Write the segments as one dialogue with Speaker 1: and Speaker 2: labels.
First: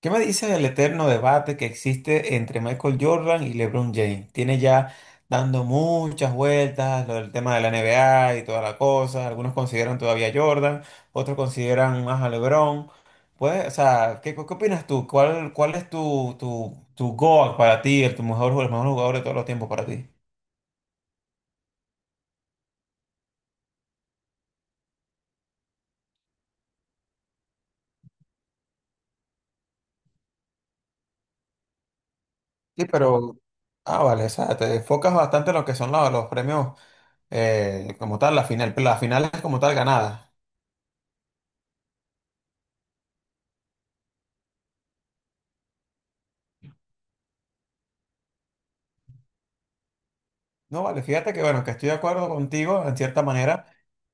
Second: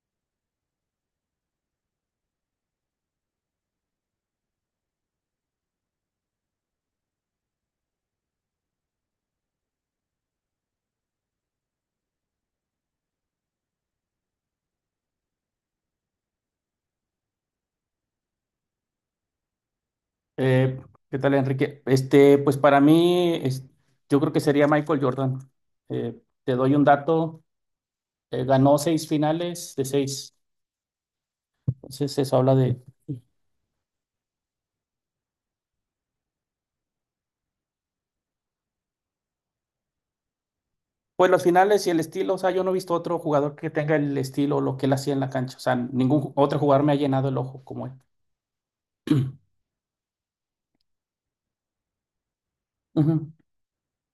Speaker 1: ¿Qué me dice del eterno debate que existe entre Michael Jordan y LeBron James? Tiene ya dando muchas vueltas lo del tema de la NBA y toda la cosa. Algunos consideran todavía a Jordan, otros consideran más a LeBron. Pues, o sea, ¿qué opinas tú? ¿Cuál, cuál es tu GOAT para ti, el, tu mejor, el mejor jugador de todos los tiempos para ti?
Speaker 2: Eh, ¿Qué tal, Enrique? Pues para mí, yo creo que sería Michael Jordan. Te doy un dato, ganó seis finales de seis. Entonces eso habla de,
Speaker 1: Sí, pero, ah, vale, o sea, te enfocas bastante en lo que son los premios, como tal, la final, las finales como tal ganadas.
Speaker 2: pues los finales y el estilo. O sea, yo no he visto otro jugador que tenga el estilo, lo que él hacía en la cancha. O sea, otro jugador me ha llenado el ojo como él.
Speaker 1: No, vale, fíjate que bueno, que estoy de acuerdo contigo en cierta
Speaker 2: Ujú.
Speaker 1: manera.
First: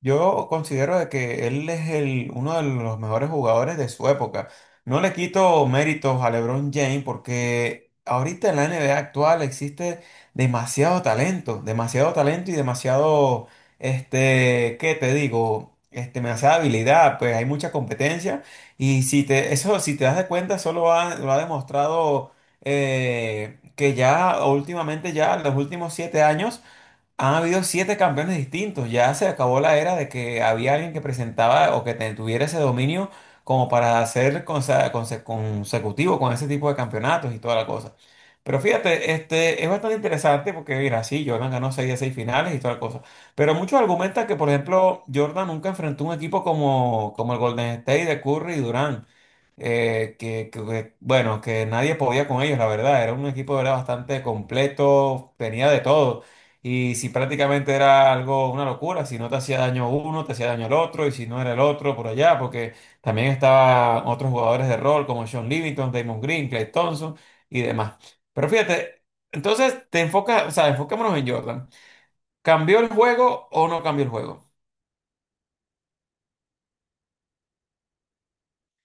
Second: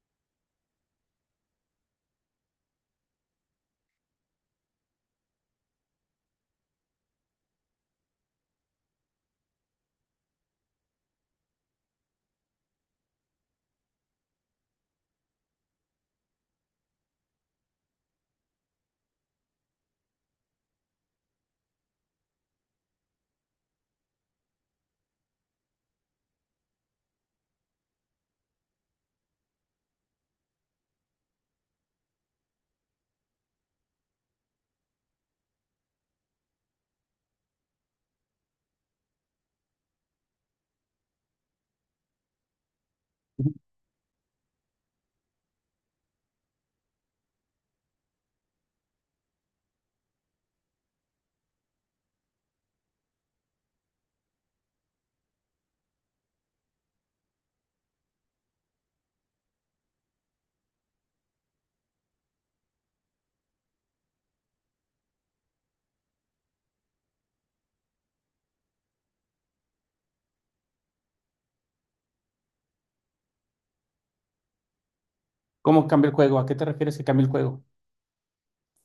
Speaker 1: Yo considero de que él es el, uno de los mejores jugadores de su época. No le quito méritos a LeBron James porque ahorita en la NBA actual existe demasiado talento y demasiado, este, ¿qué te digo? Este, demasiada habilidad, pues hay mucha competencia y si te, eso, si te das de cuenta, solo lo ha demostrado, que ya últimamente, ya en los últimos 7 años, han habido siete campeones distintos. Ya se acabó la era de que había alguien que presentaba o que tuviera ese dominio como para ser consecutivo con ese tipo de campeonatos y toda la cosa. Pero fíjate, este, es bastante interesante porque, mira, sí, Jordan ganó seis de seis finales y toda la cosa.
Speaker 2: Ujú.
Speaker 1: Pero muchos argumentan que, por ejemplo, Jordan nunca enfrentó un equipo como el Golden State de Curry y Durant, bueno, que nadie podía con ellos, la verdad. Era un equipo era bastante completo, tenía de todo. Y si prácticamente era algo, una locura, si no te hacía daño uno, te hacía daño el otro, y si no era el otro, por allá, porque también estaban otros jugadores de rol como Sean Livingston, Damon Green, Clay Thompson y demás. Pero fíjate, entonces te enfocas, o sea, enfocémonos en Jordan. ¿Cambió el juego o no cambió el juego?
Speaker 2: ¿Cómo cambia el juego? ¿A qué te refieres que cambia el juego?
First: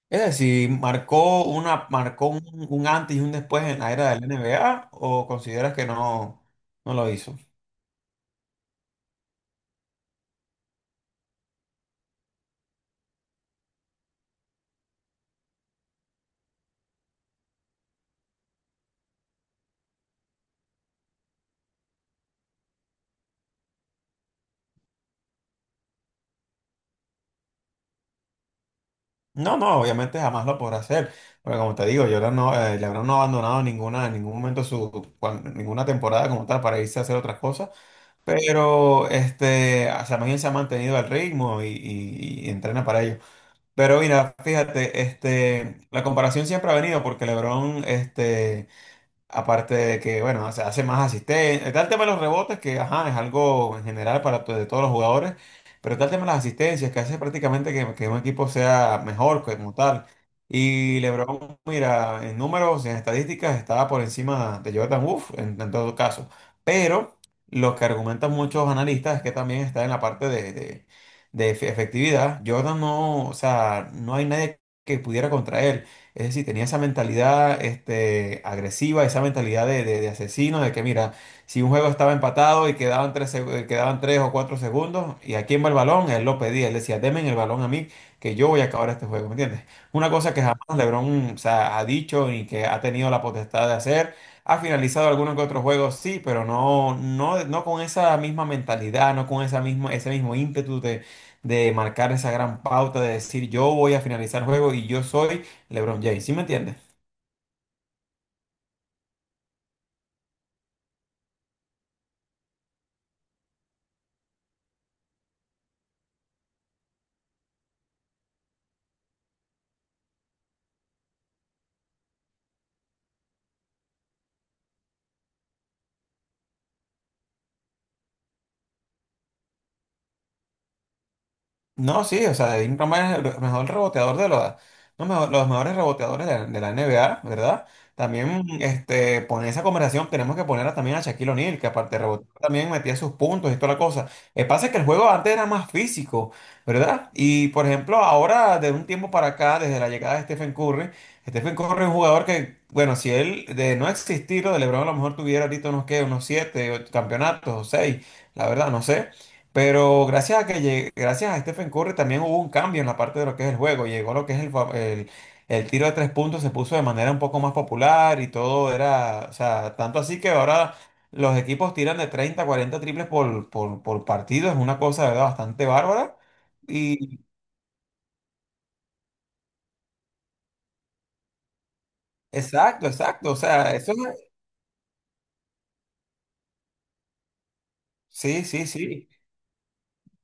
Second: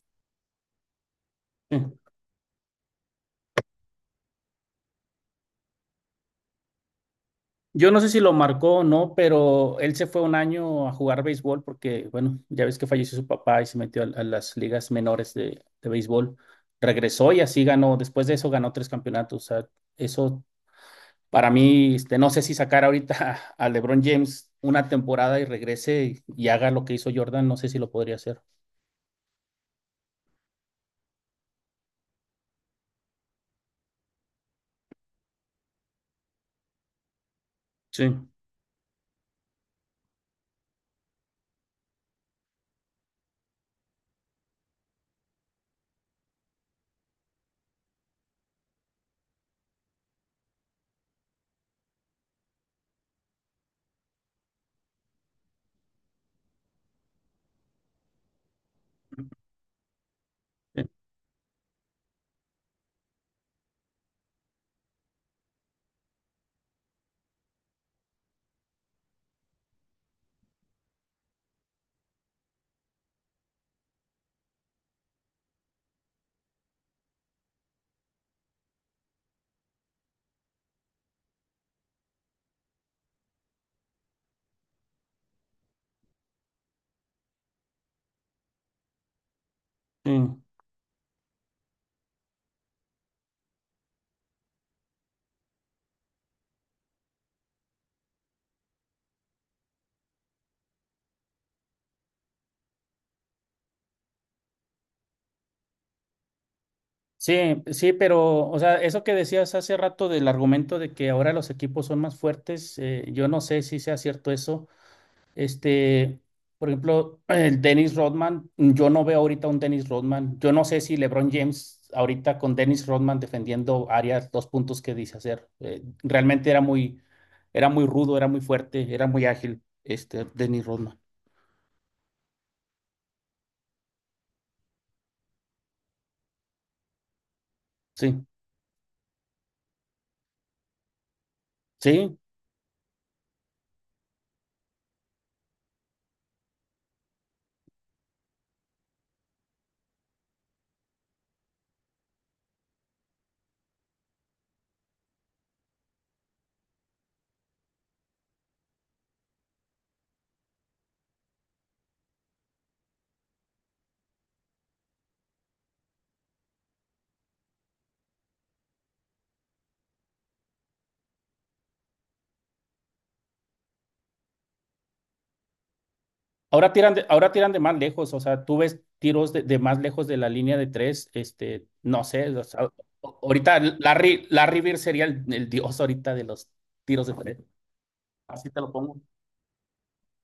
Speaker 1: Es decir, ¿marcó una,
Speaker 2: Sí.
Speaker 1: marcó un antes y un después en la era del NBA o consideras que no, no lo hizo?
Speaker 2: Yo no sé si lo marcó o no, pero él se fue un año a jugar béisbol porque, bueno, ya ves que falleció su papá y se metió a las ligas menores de béisbol. Regresó y así ganó. Después de eso ganó tres campeonatos. O sea, eso para mí, no sé si sacar ahorita a LeBron James una temporada y regrese y haga lo que hizo Jordan, no sé si lo podría hacer.
Speaker 1: No, no, obviamente jamás lo podrá hacer. Porque como te digo, Jordan no, LeBron no ha abandonado ninguna, en ningún momento ninguna temporada como tal para irse a hacer otras cosas.
Speaker 2: Sí,
Speaker 1: Pero este, o sea, más bien se ha mantenido al ritmo y entrena para ello. Pero mira, fíjate, este, la comparación siempre ha venido porque LeBron, este. Aparte de que, bueno, se hace más asistencia. Está el tema de los rebotes, que ajá, es algo en general para de todos los jugadores, pero está el tema de las asistencias, que hace prácticamente que un equipo sea mejor como tal.
Speaker 2: sí,
Speaker 1: Y LeBron, mira, en números, en estadísticas, estaba por encima de Jordan Wolf en todo caso. Pero lo que argumentan muchos analistas es que también está en la parte de efectividad. Jordan no, o sea, no hay nadie que pudiera contra él. Es decir, tenía esa mentalidad este, agresiva, esa mentalidad de asesino, de que mira, si un juego estaba empatado y quedaban 3 o 4 segundos, y a quién va el balón, él lo pedía, él decía, deme el balón a mí, que yo voy a acabar este juego, ¿me entiendes? Una cosa
Speaker 2: sí.
Speaker 1: que jamás LeBron, o sea, ha dicho y que ha tenido la potestad de hacer. Ha finalizado algunos que otros juegos, sí, pero no, no, no con esa misma mentalidad, no con esa misma, ese mismo ímpetu de marcar esa gran pauta, de decir yo voy a finalizar el juego y yo soy LeBron James, ¿sí me entiendes?
Speaker 2: Sí, sí, pero, o sea, eso que decías hace rato del argumento de que ahora los equipos son más fuertes, yo no sé si sea cierto eso. Este, por ejemplo, el Dennis Rodman, yo no veo ahorita un Dennis Rodman. Yo no sé si LeBron James ahorita con Dennis Rodman defendiendo áreas, dos puntos que dice hacer. Realmente era muy rudo, era muy fuerte, era muy ágil, este Dennis Rodman.
Speaker 1: No, sí, o sea, Devin Roma es el mejor reboteador de los, no, los mejores reboteadores de la NBA, ¿verdad?
Speaker 2: Sí,
Speaker 1: También, este, poner esa conversación, tenemos que poner también a Shaquille O'Neal, que aparte de
Speaker 2: sí.
Speaker 1: rebotear, también metía sus puntos y toda la cosa. El pasa es que el juego antes era más físico, ¿verdad? Y, por ejemplo, ahora, de un tiempo para acá, desde la llegada de Stephen Curry, Stephen Curry es un jugador que, bueno, si él de no existir, lo de LeBron a lo mejor tuviera ahorita unos, ¿qué? Unos siete ocho campeonatos o seis, la verdad, no sé. Pero gracias a Stephen Curry también hubo un cambio en la parte de lo que es el juego. Llegó lo que es el tiro de 3 puntos, se puso de manera un poco más popular y todo era, o sea, tanto así que ahora los equipos tiran de 30 40 triples por partido. Es una cosa de verdad bastante bárbara. Y
Speaker 2: Ahora tiran de más lejos, o sea, tú ves tiros de más lejos de la línea de tres, no sé, o sea,
Speaker 1: exacto, exacto, o
Speaker 2: ahorita
Speaker 1: sea,
Speaker 2: Larry Bird sería el dios ahorita de los tiros de tres.
Speaker 1: sí,
Speaker 2: Así te
Speaker 1: sí,
Speaker 2: lo pongo.
Speaker 1: sí.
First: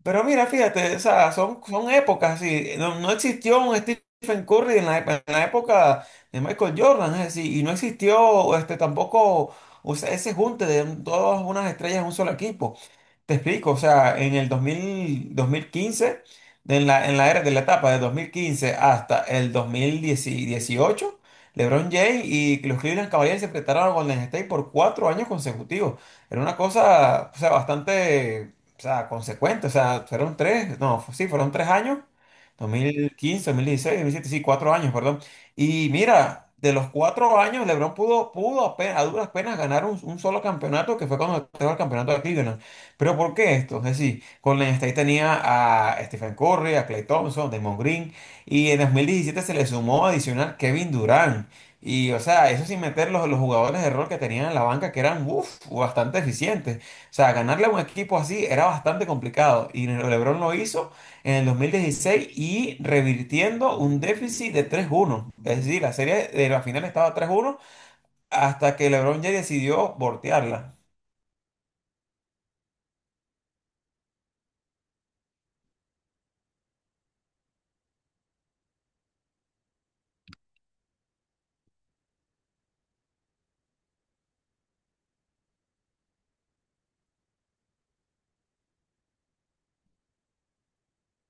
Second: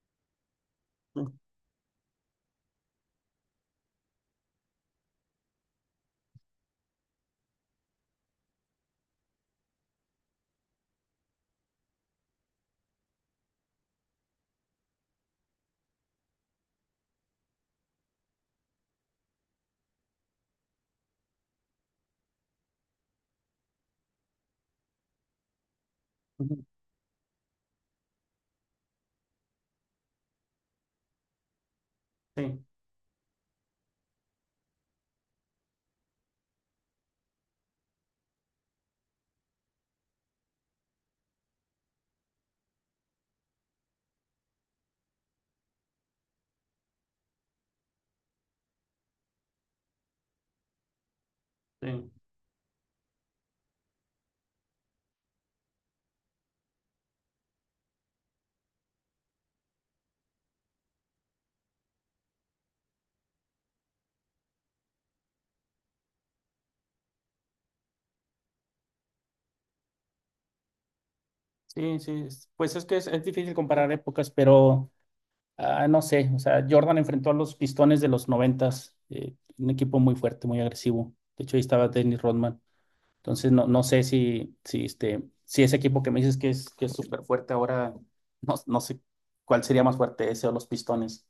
Speaker 1: Pero mira, fíjate, o sea, son, son épocas así. No, no existió un Stephen Curry en en la época de Michael Jordan, es decir, y no existió este, tampoco o sea, ese junte de todas unas estrellas en un solo equipo. Te explico, o sea, en el 2000, 2015, en la era de la etapa de 2015 hasta el 2018, LeBron James y los Cleveland Cavaliers se enfrentaron a Golden State por 4 años consecutivos. Era una cosa, o sea, bastante, o sea, consecuente, o sea, fueron tres, no, sí, fueron 3 años,
Speaker 2: Sí,
Speaker 1: 2015, 2016, 2017, sí, 4 años, perdón. Y mira, de los 4 años, LeBron pudo apenas, a duras penas ganar un solo campeonato, que fue cuando estaba el campeonato de Cleveland. Pero ¿por qué esto? Es decir, Golden State tenía a Stephen Curry, a Klay Thompson, Draymond Green, y en 2017 se le sumó adicional Kevin Durant.
Speaker 2: sí,
Speaker 1: Y, o sea, eso sin meter los jugadores de rol que tenían en la banca, que eran, uf, bastante eficientes. O sea, ganarle a un equipo así era bastante complicado. Y LeBron lo hizo en el 2016 y revirtiendo un déficit de 3-1. Es decir, la serie de la final estaba 3-1 hasta que LeBron ya decidió voltearla.
Speaker 2: sí, sí. Pues es que es difícil comparar épocas, pero no sé, o sea, Jordan enfrentó a los Pistones de los noventas, un equipo muy fuerte, muy agresivo. De hecho, ahí estaba Dennis Rodman. Entonces, no, no sé si, si ese equipo que me dices que es súper fuerte ahora, no, no sé cuál sería más fuerte, ese o los Pistones.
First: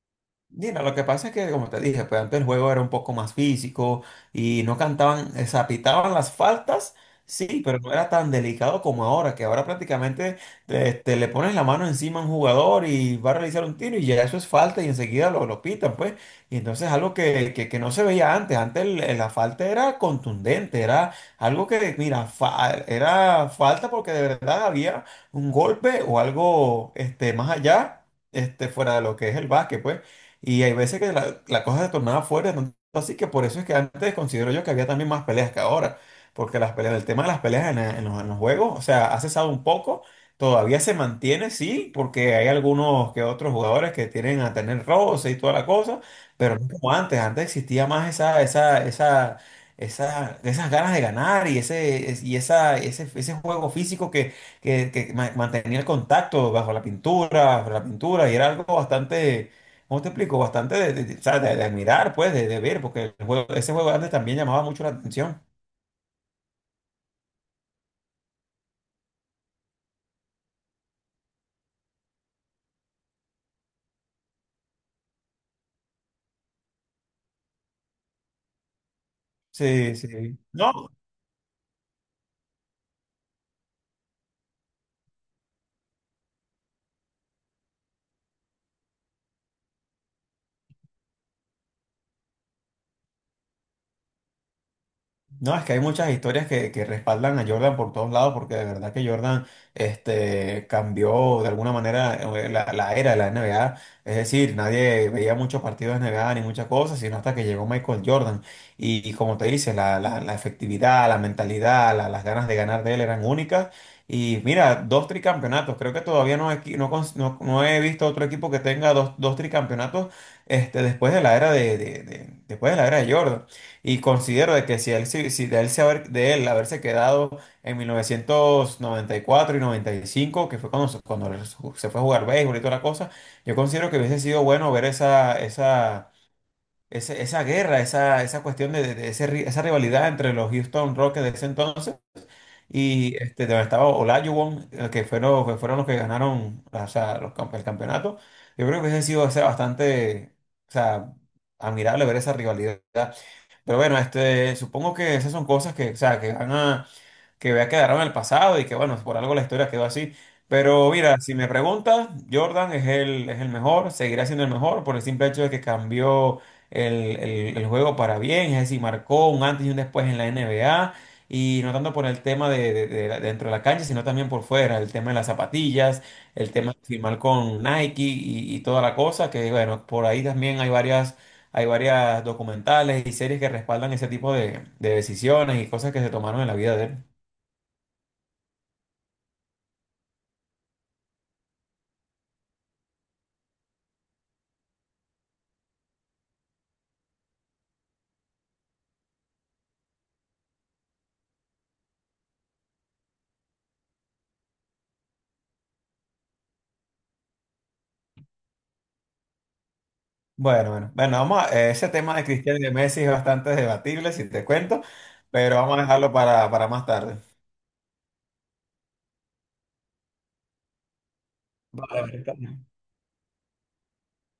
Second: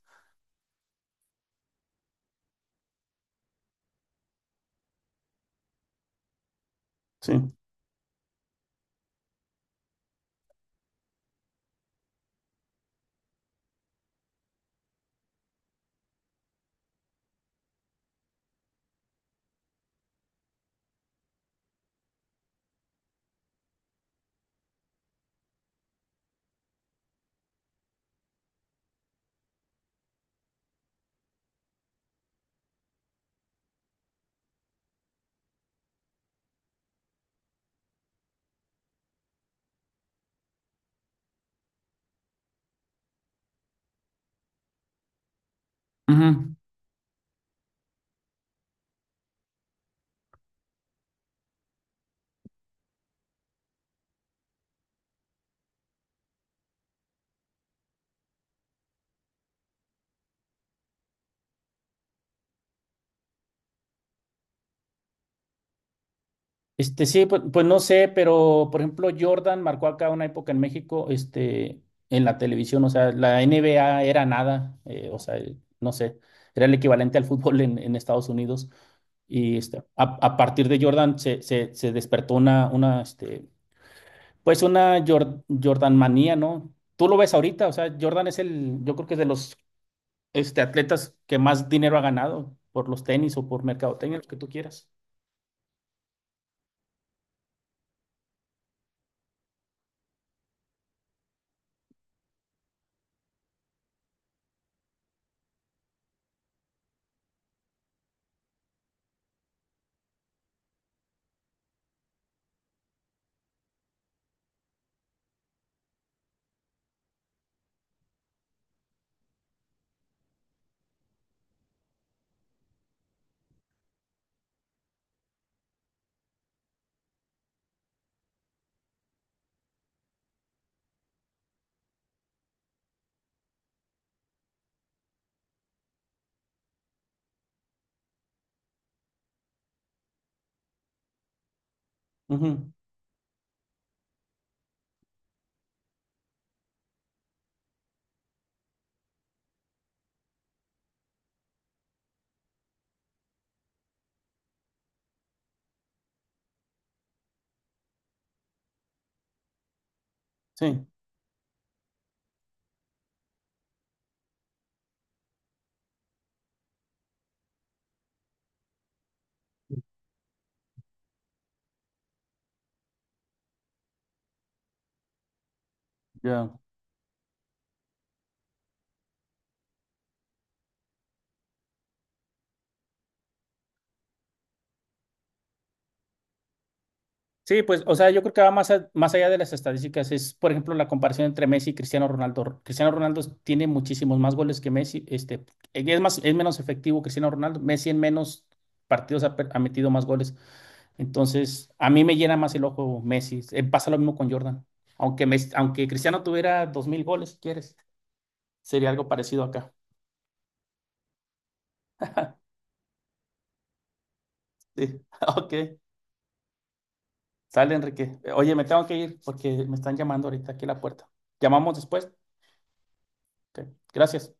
Speaker 1: Mira, lo que pasa es que, como te dije, pues antes el juego era un poco más físico y no cantaban, zapitaban las faltas,
Speaker 2: Sí.
Speaker 1: sí, pero no era tan delicado como ahora, que ahora prácticamente te, te le pones la mano encima a un jugador y va a realizar un tiro y ya eso es falta y enseguida lo pitan, pues. Y entonces algo que no se veía antes, antes la falta era contundente, era algo que, mira, era falta porque de verdad había un golpe o algo este, más allá, este, fuera de lo que es el básquet, pues. Y hay veces que la cosa se tornaba fuerte, tanto así que por eso es que antes considero yo que había también más peleas que ahora, porque las peleas, el tema de las peleas en los juegos, o sea, ha cesado un poco, todavía se mantiene, sí, porque hay algunos que otros jugadores que tienen a tener roce y toda la cosa,
Speaker 2: Ujú.
Speaker 1: pero no como antes, antes existía más esas ganas de ganar y ese, y esa, ese juego físico que, que mantenía el contacto bajo la pintura, y era algo bastante. ¿Cómo te explico? Bastante o sea, de admirar, pues, de ver, porque el ese juego antes también llamaba mucho la atención.
Speaker 2: Sí, pues, pues no sé, pero por ejemplo, Jordan marcó acá una época en México, en la televisión, o sea, la NBA era nada, o sea, no sé, era el equivalente al fútbol en Estados Unidos. Y este,
Speaker 1: Sí,
Speaker 2: a
Speaker 1: sí.
Speaker 2: partir
Speaker 1: No,
Speaker 2: de Jordan se despertó pues una Jordan manía, ¿no? Tú lo ves ahorita, o sea, Jordan es el, yo creo que es de los atletas que más dinero ha ganado por los tenis o por mercadotecnia, lo que tú quieras.
Speaker 1: no, es que hay muchas historias que respaldan a Jordan por todos lados, porque de verdad que Jordan este, cambió de alguna manera, la era de la NBA. Es decir, nadie veía muchos partidos de NBA ni muchas cosas, sino hasta que llegó Michael Jordan. Y como te dice, la efectividad, la mentalidad, las ganas de ganar de él eran únicas. Y mira, dos tricampeonatos. Creo que todavía no, he qui- no, cons- no- no he visto otro equipo que tenga dos tricampeonatos este, después de la era después de la era de Jordan. Y considero de que si, él, si si de, él se haber- de él haberse quedado en 1994 y 95, que fue cuando él se fue a jugar béisbol y toda la cosa, yo considero que hubiese sido bueno ver esa guerra, esa cuestión esa rivalidad entre los Houston Rockets de ese entonces
Speaker 2: Ujú.
Speaker 1: y este, donde estaba Olajuwon, que fueron los que ganaron o sea, el campeonato. Yo creo que hubiese sido o sea, bastante o sea, admirable ver esa rivalidad. Pero bueno, este, supongo que esas son cosas que, o sea, que ya quedaron en el pasado y que bueno, por algo la historia quedó así.
Speaker 2: Sí,
Speaker 1: Pero mira, si me preguntas, Jordan es el mejor, seguirá siendo el mejor por el simple hecho de que cambió el juego para bien, es decir, marcó un antes y un después en la NBA. Y no tanto por el tema dentro de la cancha, sino también por fuera, el tema de las zapatillas, el
Speaker 2: ya.
Speaker 1: tema de firmar con Nike y toda la cosa, que bueno, por ahí también hay varias documentales y series que respaldan ese tipo de decisiones y cosas que se tomaron en la vida de él.
Speaker 2: Sí, pues, o sea, yo creo que va más, más allá de las estadísticas. Es, por ejemplo, la comparación entre Messi y Cristiano Ronaldo. Cristiano Ronaldo tiene muchísimos más goles que Messi. Es más, es menos efectivo Cristiano Ronaldo. Messi en menos partidos ha metido más goles. Entonces, a mí me llena más el ojo Messi. Pasa lo mismo con Jordan. Aunque, aunque Cristiano tuviera 2000 goles, si quieres, sería algo parecido acá.
Speaker 1: Bueno, bueno, bueno, ese tema de Cristiano y de Messi es bastante debatible, si te cuento,
Speaker 2: Sí, ok.
Speaker 1: pero vamos a dejarlo para más tarde.
Speaker 2: Sale, Enrique. Oye, me tengo que ir porque me están llamando ahorita aquí a la puerta. ¿Llamamos
Speaker 1: Vale,
Speaker 2: después?
Speaker 1: vale, está bien.
Speaker 2: Ok. Gracias.